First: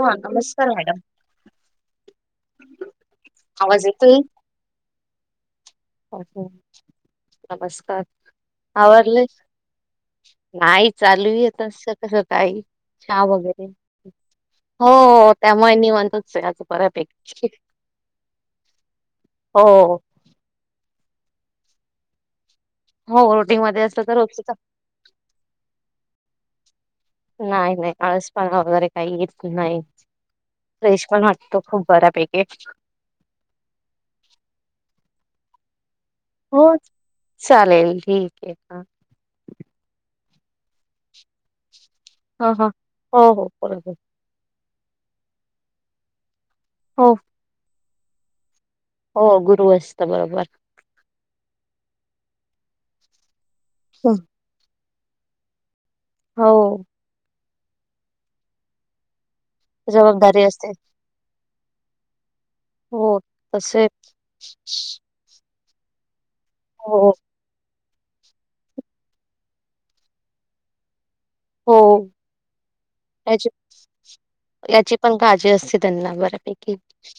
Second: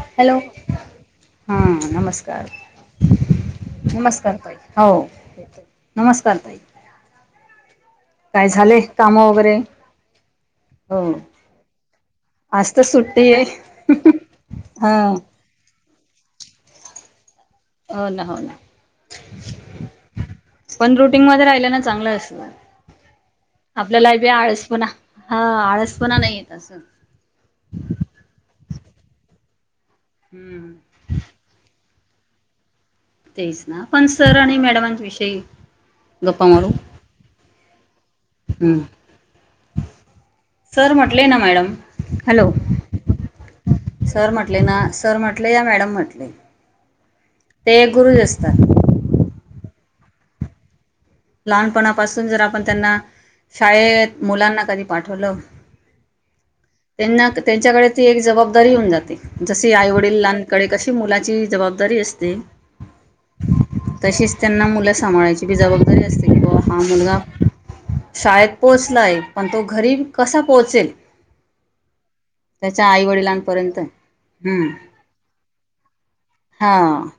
हा हॅलो नमस्कार मॅडम हा नमस्कार आवाज नमस्कार ताई हो [inaudible] आहो ताई नमस्कार काय झाले काम आवरलेस वगैरे नाही हो चालू आहेेत सगळं काही आज तर चहा सुट्टी आहे वगैरे हो हा त्यामुळे नि वा [unintelligible] हो ना हो ना हो पण रुटीन मध्ये राहिल्या ना चांगलं असत. हो रुटीन मध्ये असलं आपल्याला तर बी रोजच आळसपणा हा आळसपणा नाहीयेत. असं नाय नाय आळसपणा वगैरे काही येत नाही. हम्म फ्रेश पण वाटतो खूप बऱ्यापैकी तेच ना पण सर आणि मॅडमांच्य विषयी हो चालेल ठीकये हम्म हा सर म्हटले ना मॅडम हा हॅलो हा हो हो बरोबर सर म्हटले ना सर म्हटले या मॅडम म्हटले हो. ते गुरुज असतात. त बरोबर लहानपणापासून जर आपण त्यांना हं. शाळेत मुलांना कधी पाठवलं. हो. त्यांना त्यांच्याकडे ती एक जवाबदारी होऊन जाते. जसे आई जबाबदारी असते वडिलांकडे कशी मुलाची जवाब दारी असते. हो तसेच [unintelligible] जाऊन. बरी असते. व हा मुलगा शाळेत पोहोचलाय पण तो घरी कसा पोहोचेल. हो त्याच्या आई त्याची वडिलांपर्यंत हूं याची पण काळजी असते त्यांना हा बऱ्यापैकी.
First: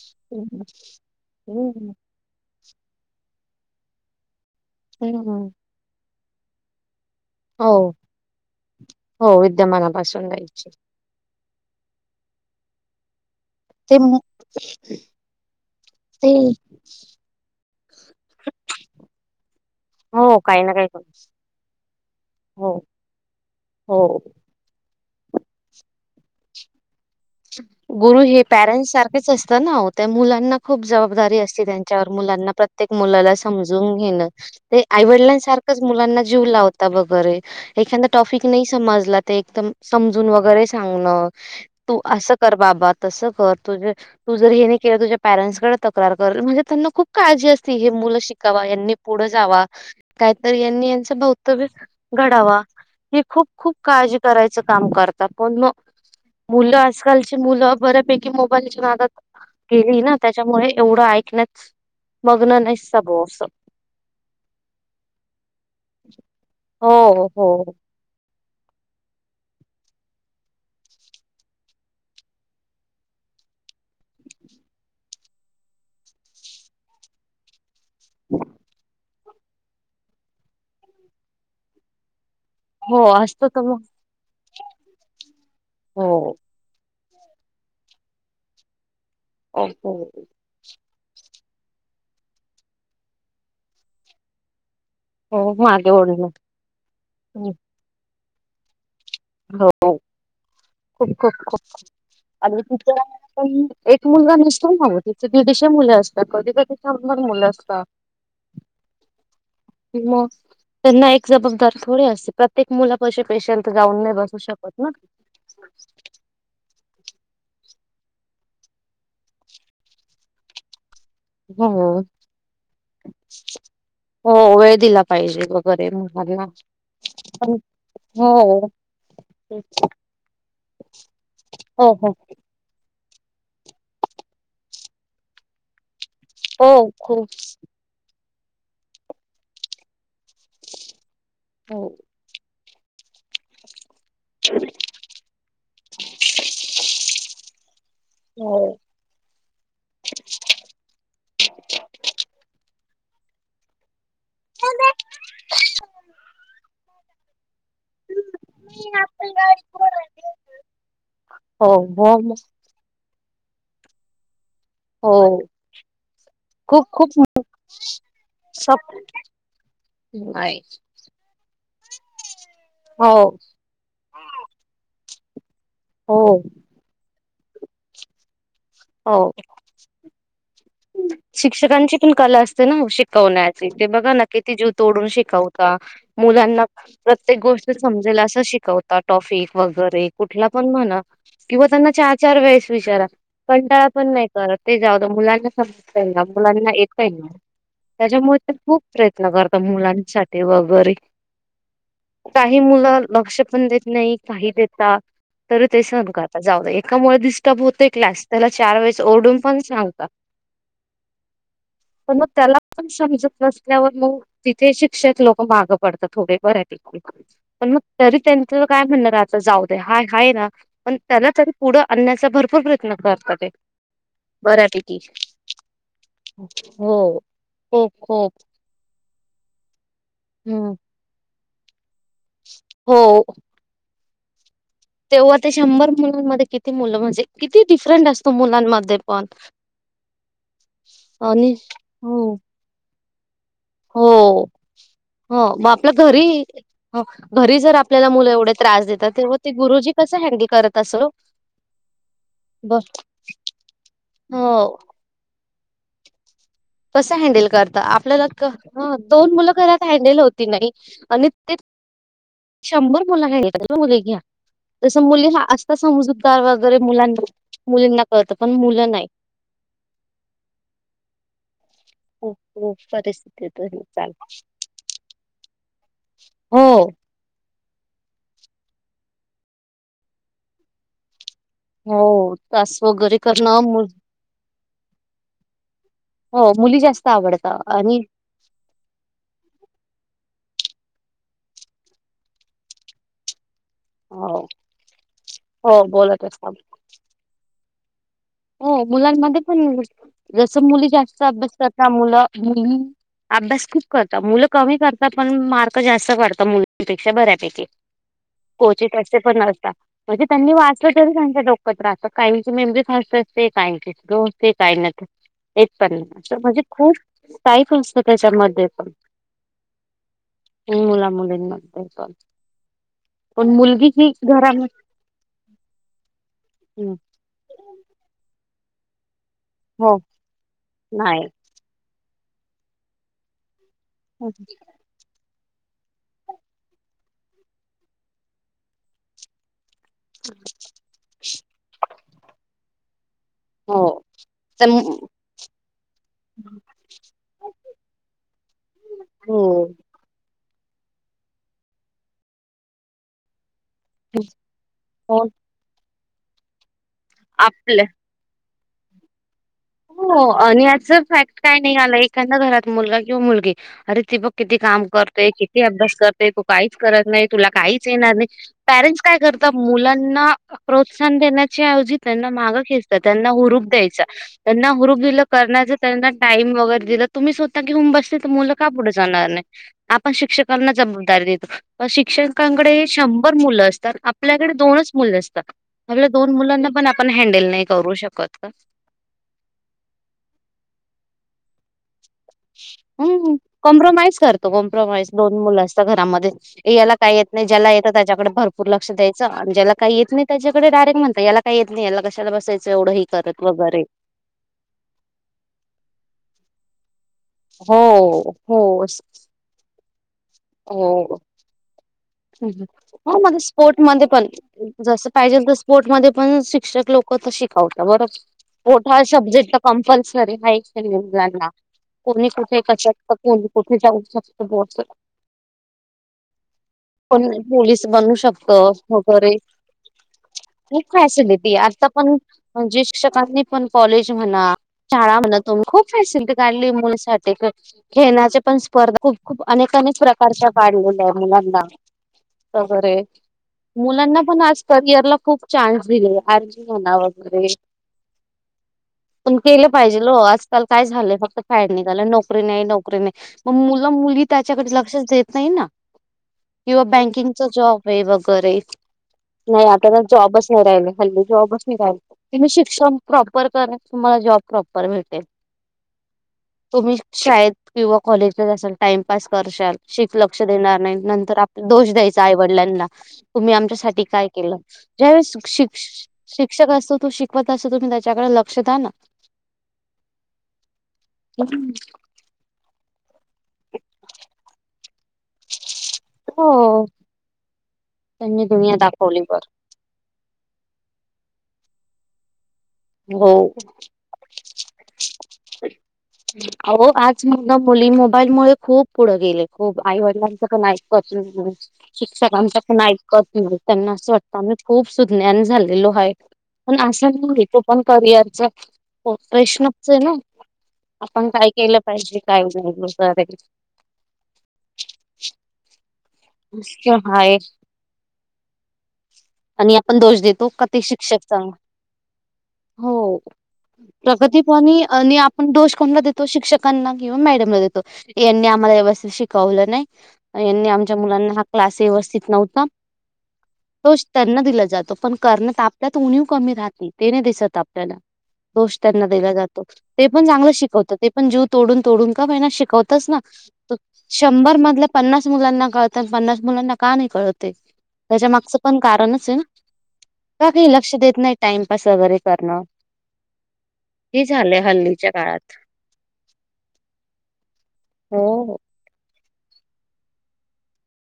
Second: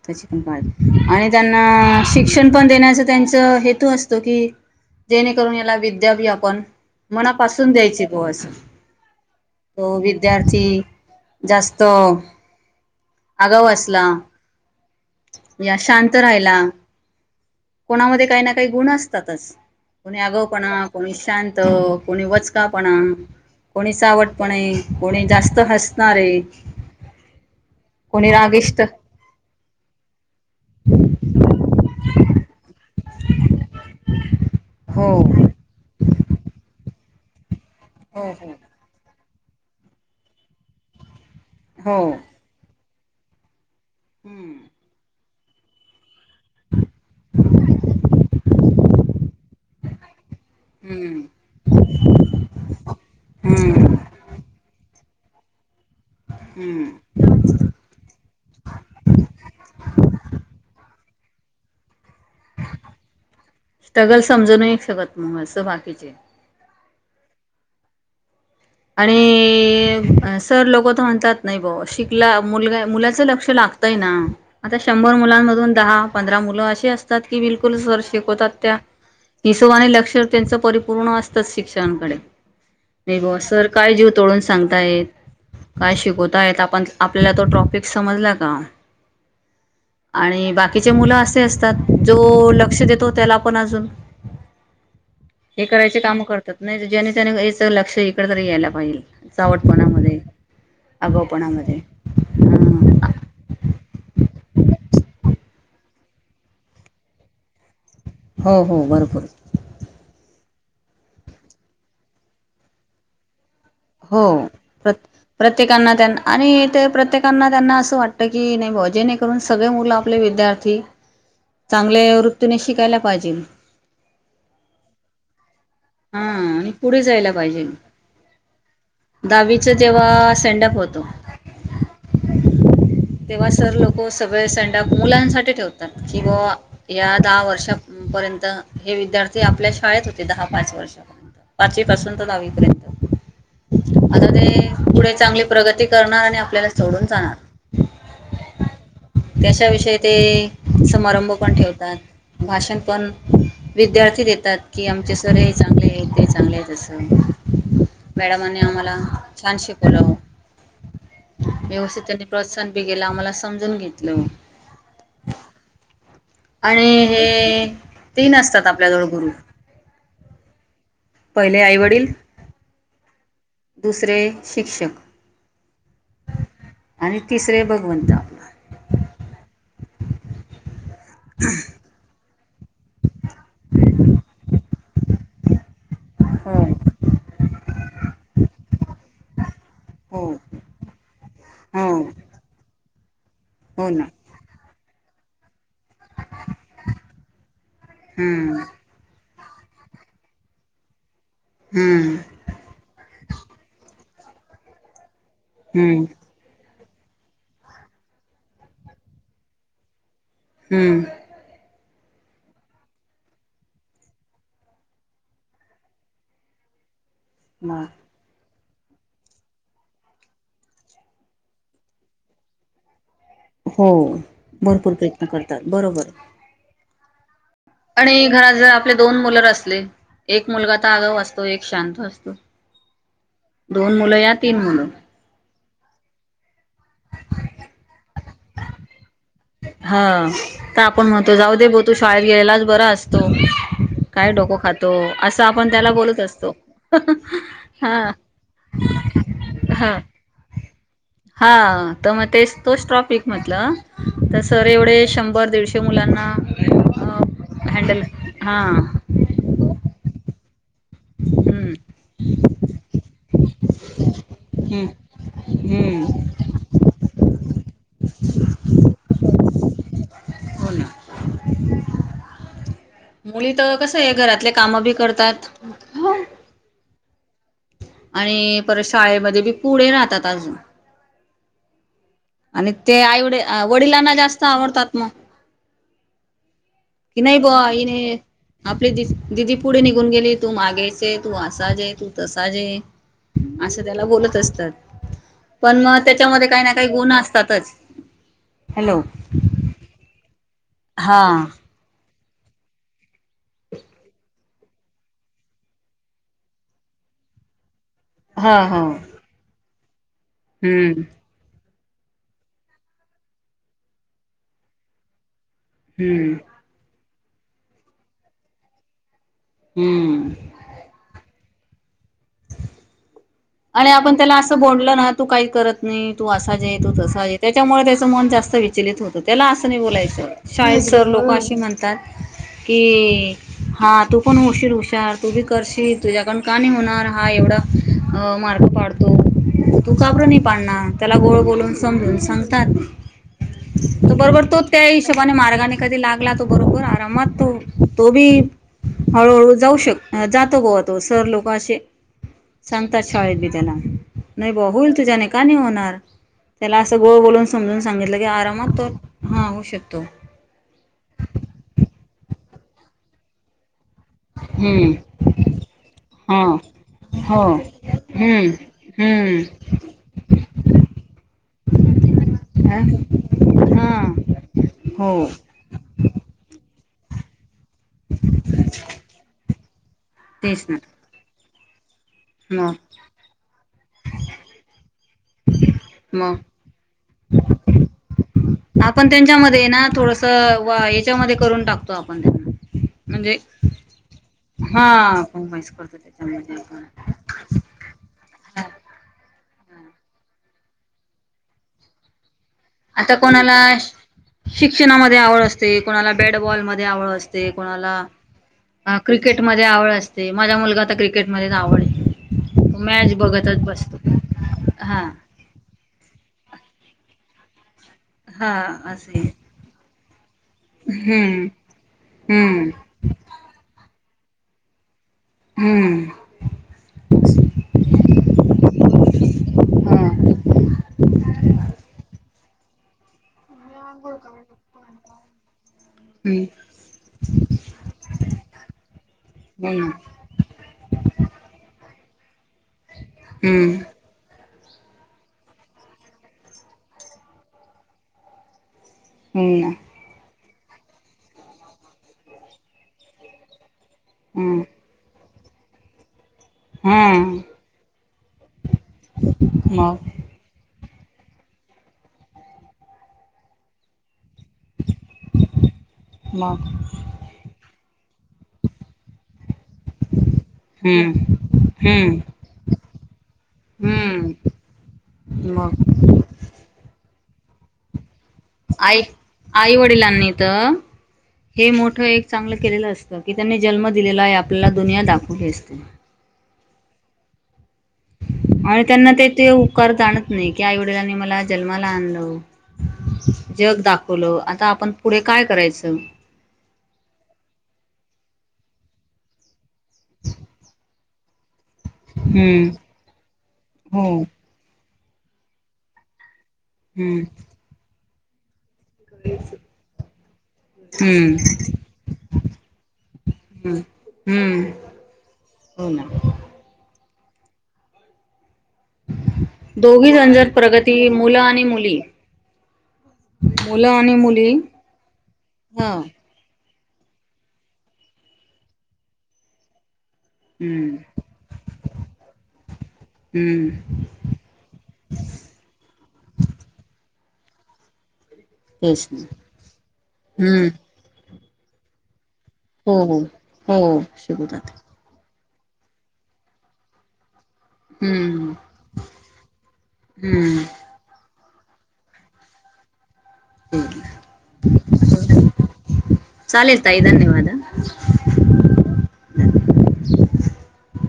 त्याची पण काळजी आणि हम्म त्यांना शिक्षण पण देण्याच त्यांच त हेतू असतो की हम्म. जेणेकरून याला विद्या व्याप पण मनापासून हो द्यायची बुआ अस हो हो विद्यमानापासून विद्यार्थी द्यायची जास्त आगाव ते असला, मग या शांत ते राहिला. कोणामध्ये काही ना काही गुण असतातच कोणी हो आगावु काही ना पणा, काही करू कोणी शांत कोणी वचका हो पणा, कोणी हो चावट पणे कोणी जास्त हसणारे. गुरु कोणी हे रागिष्ट पॅरेंटस सारखेच असता ना. त्या मुलात. त्यांना खूप जबाबदारी असते त्यांच्यावर. मुलांना प्रत्येक मुलाला समजून घेणं. ते हो आईवडलांसारखंच मुलांना. जीव लावता वगैरे‌ एखादा हो टॉफिक हो नाही समजला. ते एकदम समजून वगैरे सांगण. हो तू असं कर बाबात. तसं कर. तुझ तु जर हम्म हे नाही केल तुझ्या. पॅरेंट्सकडे तक्रार करल म्हणजे त्यांना खूप काळजी असती हे मुलं शिकावा यांनी पुढ जावा. काहीत यांनी यांच हम्म भवतव्य घडावा हे खूप खूप हम्म काळजी करायची. काम करतात पण मग. मुलं हम्म आजकालची मुलं बऱ्यापैकी मोबाईलच्या नादात गेली ना त्याच्यामुळे एवढं आए लंच- स्ट्रगल समजून शकत मग अस बाकीचे. हो हो. आणि सर लोक तर म्हणतात नाही भा शिकला मुलगा मुलाच लक्ष लागतय ना आता शंभर मुलांमधून दहा पंधरा मुलं असे असतात की बिलु. कुल सर शिकवतात त्या. हिशोबाने लक्ष त्यांच परिपूर्ण असत शिक्षणकडे. हो असत तर सर मग काय जीव तोडून सांगता येत काय हो शिकवताय आपण आपल्याला तो टॉपिक समजला का [inaudible] तिचे मुल असे असतात जो लक्ष देतो त्याला पण अजून हो, हे मागे करायचे काम ओढण करतात नाही ज्याने त्याने याच लक्ष तर तरी यायला पाहिजे हो चावटपणामध्ये खूप खूप आगाऊपणामध्ये खूपप आणि तिथ पण एक मुलगा नस [unintelligible] दीडशे मुले असतात कधी कधी छानदार मुलं असतात हो हो भरपूर कि मग त्यांना एक जबाबदार थोडे असते प्रत्येक मुला पशी पेशंट जाऊन नाही हो बसू शकत ना. प्र प्रत्येकना त्याना आणि ते प्रत्येक त्याना त्याना अस वाटत की नाही भा जेणेकरून सगळे मुलं आपले विद्यार्थी हो चांगले वृत्तीने शिकायला पाहिजे हो वेळ दिला पाहिजे वगैरे हा मुलांना आणि पुढे जायला पण पाहिजे हो. दहावीच जेव्हा सेंडप होतो हो हो तेव्हा सर लोक सगळे सेंडऑफ मुलांसाठी ठेवतात किंवा हो या खूप दहा वर्षा पर्यंत हे विद्यार्थी आपल्या शाळेत होते दहा पाच वर्षापर्यंत हो पाचवी पासून ते दहावीपर्यंत आता ते पुढे चांगली प्रगती करणार आणि आपल्याला सोडून जाणार हो. त्याच्याविषयी ते समारंभ पण ठेवतात भाषण पण विद्यार्थी देतात की आमचे ते चांगले आहे ते चांगले आहे अस मॅडमनी आम्हाला छान शिकवल व्यवस्थित हो त्यानी हो प्रोत्साहन बी केला आम्हाला समजून घेतल हो आणि खूप खूप हे तीन असतात आपल्याजवळ फक्त गुरु [inaudible] पहिले आई वडील हो दुसरे शिक्षक हो आणि तिसरे भगवंता हो शिक्षकांची पण कला अस तन [inaudible] कोणाची ती बघा न किती जु तोडून शिकवता मुलांना हो प्रत्येक गोष्ट समजेला असं शिकवता टॉफिक वगैरे हो कुठला पण म्हणा किंवा त्यांना हो चार चार वेळेस विचारा कंटाळा हो ना पण नाही करत ते जादू मुलां हा मुलांना येतय ना त्याच्यामुळे हम्म खूप प्रयत्न करत मुलांसाठी वगैरे हम्म काही मुलं लक्ष पण देत नाही साही देता तरी तेस न हम्म का आता जाऊ कामुळे डिस्टर्ब होतेय क्लास त्याला चार वेळेस ओरडून पण सांगता हम्म पण मग त्याला पण समजत नसल्यावर मग तिथे शिक्षक लोक मागं पडतात थोडे बऱ्या पैकी प मग तरीतनी काय म्हणणार आता जाऊ द्या हा हाय ना पण त्यांना तरी पुढं आणण्याचा भरपूर प्रयत्न करत ते बराठी भूर प्रयत्न करतात बरोबर हो खूप आणि खूप घरात जर आपले दोन मुल असले एक हम्म मुलगा तर आगावा असतो एक शांत असं हो पन मुलं यात तेव्हा ते शंभर मुलांमध्ये किती मुलं म्हणजे किती डिफरंट असतो मुलांमध्ये पण हा तर आपण म्हणतो आणि जाऊ दे बोलतो हो शाळेत गेलेलाच बरास असतो तो हो हो मग त्याला आपल्या बोलत घरी असतो घरी जर हा आपल्याला मुलं एवढे त्रास देतात तेवड ते गुरुजी हा. कस हॅडल करत असल हा तर वो त सर एवढे शं बर दीडशे मुलांना अ कस हँडल करता हँडल आपल्याला हा दोन मुलं घरात हँडेल ती नाइ आणि ते हम्म. शंभर मुलं घ मुली घ्या हम्म. जस मुली हा आता हम्म. समजूतदार वगैरे मुलां मुलींना कळत पण मुलं नाही हो ना. हो हो मुली तर कसं आहे घरातले काम बी करतात हो आणि परत शाळेमध्ये बी पुढे राहतात अजून हो आणि तास ते वगैरे आईव करणं मु वडिलांना जास्त आवडतात मग हो मुली जास्त की नाही ब आवडतं आणि हने आपली दिदी पुढे निघून गेली. तू मागायच तू असाजे तू तसा ज ये असं त्याला बोलत हो असतात. पण हो मग बोलत त्याच्यामध्ये असतात काही ना काही गुन असतातच हो हॅलो मुलांमध्ये पण अस मुली जास्त हा अभ्यास कर ना मुलं मुली अभ्यास खूप करतात मुलं कमी करतात पण मार्क जास्त काढतात मुलांपेक्षा बऱ्यापैकी हा हो क्वचित असे पण नसता म्हणजे त्यांनी वाचलं हम्म तरी त्यांच्या काहींची मेमोरी फास्ट असते ना ते काय ते हो ते काय ना ते एक पण हम्म म्हणजे खूप पाईप असतो त्याच्यामध्ये पण हम्म मुला मुलींना [inaudible] आणि आपण त्याला असं घरामध्ये बोलल ना तू काही करत नाही तू असा जे तू हं. तसा जे त्याच्यामुळे त्याच मन जास्त विचलित होते त्याला असं नाही हो बोलायचं शाळेत सर नाही लोक अशी म्हणतात. कि हा तू पण होशील हुशार तू बी करशील तुझ्याकड का नाही होणार हा एवढा अ मार्क पाडतो. तू काबर नाही पाडणार त्याला गोळ बोलून समजून सांगतात हो बरोबर तो तर त्या हिशोबाने मार्गाने कधी लागला तो बरोबर आरामात तो तो बी हो हळूहळू जाऊ शक जात गो तो सर लोक अशे सांगतात शाळेत बी त्यांना नाही ब होईल हो. तुजाने का नाही होणार? त्याला गोळ बोलून समजून आपलं सांगितलं की आरामात तर हो आणि याच फॅक्ट काय नाही आला एक त्यांना घरात मुलगा किंवा मुलगी? अरे ती बघ किती काम हम्म करते किती अभ्यास करते तू हा काहीच करत नाही हो तुला काहीच येणार नाही हम्म पॅरेंट्स काय हम्म करत मुलांना प्रोत्साहन देण्याची ऐवजी त्यांना मागं घेयचतात त्यांना हुरूप द्यायचं हा [unintelligible] हो करणार त्यांना टाइम तुम्ही स्व [inaudible] आता घेऊन बसते तर मुलं का पुढे जाणार नाही आपण तेच शिक्षकांना ना जबाबदारी देतो शिक्षकांकडे मग हे शंभर मुलं असतात आपल्याकडे दोनच मु असत आपल्या दोन मग मुलांना पण आपण हँडल नाही करू शकत का आपण त्यांच्यामध्ये ना थोडस याच्यामध्ये करून टाकतो आप हम कॉम्प्रोमाइज करतो कॉम्प्रोमाइज हा दोन मुलं कॉम्प्रोमाइज असतं करतो त्याच्यामध्ये घरामध्ये याला आपण काय येत नाही ज्याला येतं त्याच्याकडे भरपूर लक्ष द्यायचं आणि ज्याला काही येत नाही त्याच्याडेडायरेक्टणतात याला का येत नाही याला कशाला बसायचं एवढं हे आता करत कोणाला वगैरे शिक्षणामध्ये आवड असते कोणाला बॅटबॉलमध्ये ं हो हो णा स- क्रिकेट म आवड असते ते माझा मुलगाता हो क्रिकेटमध्येच आवडेल हो मग स्पोर्ट मध्ये पण हा जस पाहिजे स्पोर्ट म पण शिक्षक लोक शिकावत बर हा पोठा असे सब्जेक्ट कंपल् खर हम्म मुलाना कोणी कुठे हम्म क चक्क को कुठे जाऊ शक बच हम्म पण पोलीस बनू शकत वगैरे हा खूप फॅसिलिटी आता पण म्हणजे शिक्षकांनी पण कॉलेज म्हणा शाळा म्हणा तुम्ही खूप फॅसिलिटी काढली मुलासाठी खेण्याचे पण स्पर्धा खूप खूप अनेक अनेक प्रकारच्या काढलेल्या आहेत मुलांना वगैरे हम्म मुलांना पण आ करिअर ला खूप चान्स दिले आर्मी म्हणा वगैरे पण हो ना केलं पाहिजे ओ आज मग काय झालंय फक्त फॅड निघाल नोकरी नाही, नोकरी नाही मग मु मुली त्याच्याकडे लक्षच दे नाही ना. किंवा हम्म हो ना हम्म हा बँकिंगचा जॉब आहे वगैरे, नाही आता तर मग जॉबच नाही राहिले. हल्ली जॉबच निघालेत, तुम्ही शिक्षण प्रॉपर करा तुम्हाला जॉब.. प्रॉपर मिळतंय, मग तुम्ही शाळेत किंवा कॉलेजला बसून टाइमपास करशाल शिक, लक्ष देणार नाही हम्म नंतर आप दोष हम्म द्यायचा आईवडिलांना, तुम्ही आमच्यासाठी काय हम्म केलं, ज्यावेळेसा शिक मग शिक्षक असू तू शिकवत असुदे मंग आई, आई वडिलांनी तर हे मोठं एक चांगलं केलेलं असतं कि त्यांनी जन्म दिलेला आहे आपल्याला, दुनिया दाखव गे असते. हो त्यांनी दुनिया आणि त्यांना दाखवली ते बर ते उपकार जाणत नाहीत. कीं आईवडिलांना मला जन्माला आणंलव. हो. जग दाखवलं, आता आपण पुढे काय करायचं. अहो आज मुले खूप पुढं गेले खूप, आई वडिलांचं पण ऐकत नाही. हम्म शिक्षकांचपण ऐकत नाही, त्यांना असं हो. वाटतं आम्ही खूप सुज्ञान झालेलो हाय. पण आशा हम्म घेऊन येतो. करिअरच हो प्रश्नचचेना, आपण हम्म काय केलं पाहिजे काय नाही वगैरे, हम्म हम्म हो ना. नुसत हाये. दोघी झंझट का ते प्रगती, शिक्षक मुलं चांग आणि मुली. हो मुलं आणि प्रगती मुली कमी आणि आपण दोष ह कोणला देतो, शिक्षक शिक्षकांना किंवा मॅडमला देतो यांनी आम्हाला व्यवस्थित शिकवलं नाही यांनी आमच्या हम्म मुलांना हा क्लास व्यवस्थित नव्हता हम्म दोष त्यांना दिला जातो पण करण्यात आपल्यात उणीव कमी राहते, ते नाहीं दिसत. आपल्याला सत. दोष त्यांना तेच ना दिला जातो, ते पण चांगलं हम्म शिकवतात, ते पण जीव तोडून तोडून. महिना हो शिकवतच नाही, त हो हो शंभर शिकवतात मधले पन्नास तर मुलांना कळतात पन्नास मुलांना का नाही कळत. त्याच्या हम्म मागच पण कारणच आहे. का ग हम्म लक्ष देत नाही ते टाइमपास वगैरे. करणार काळात चालेल ताई धन्यवाद हा. हो हो. [unintelligible]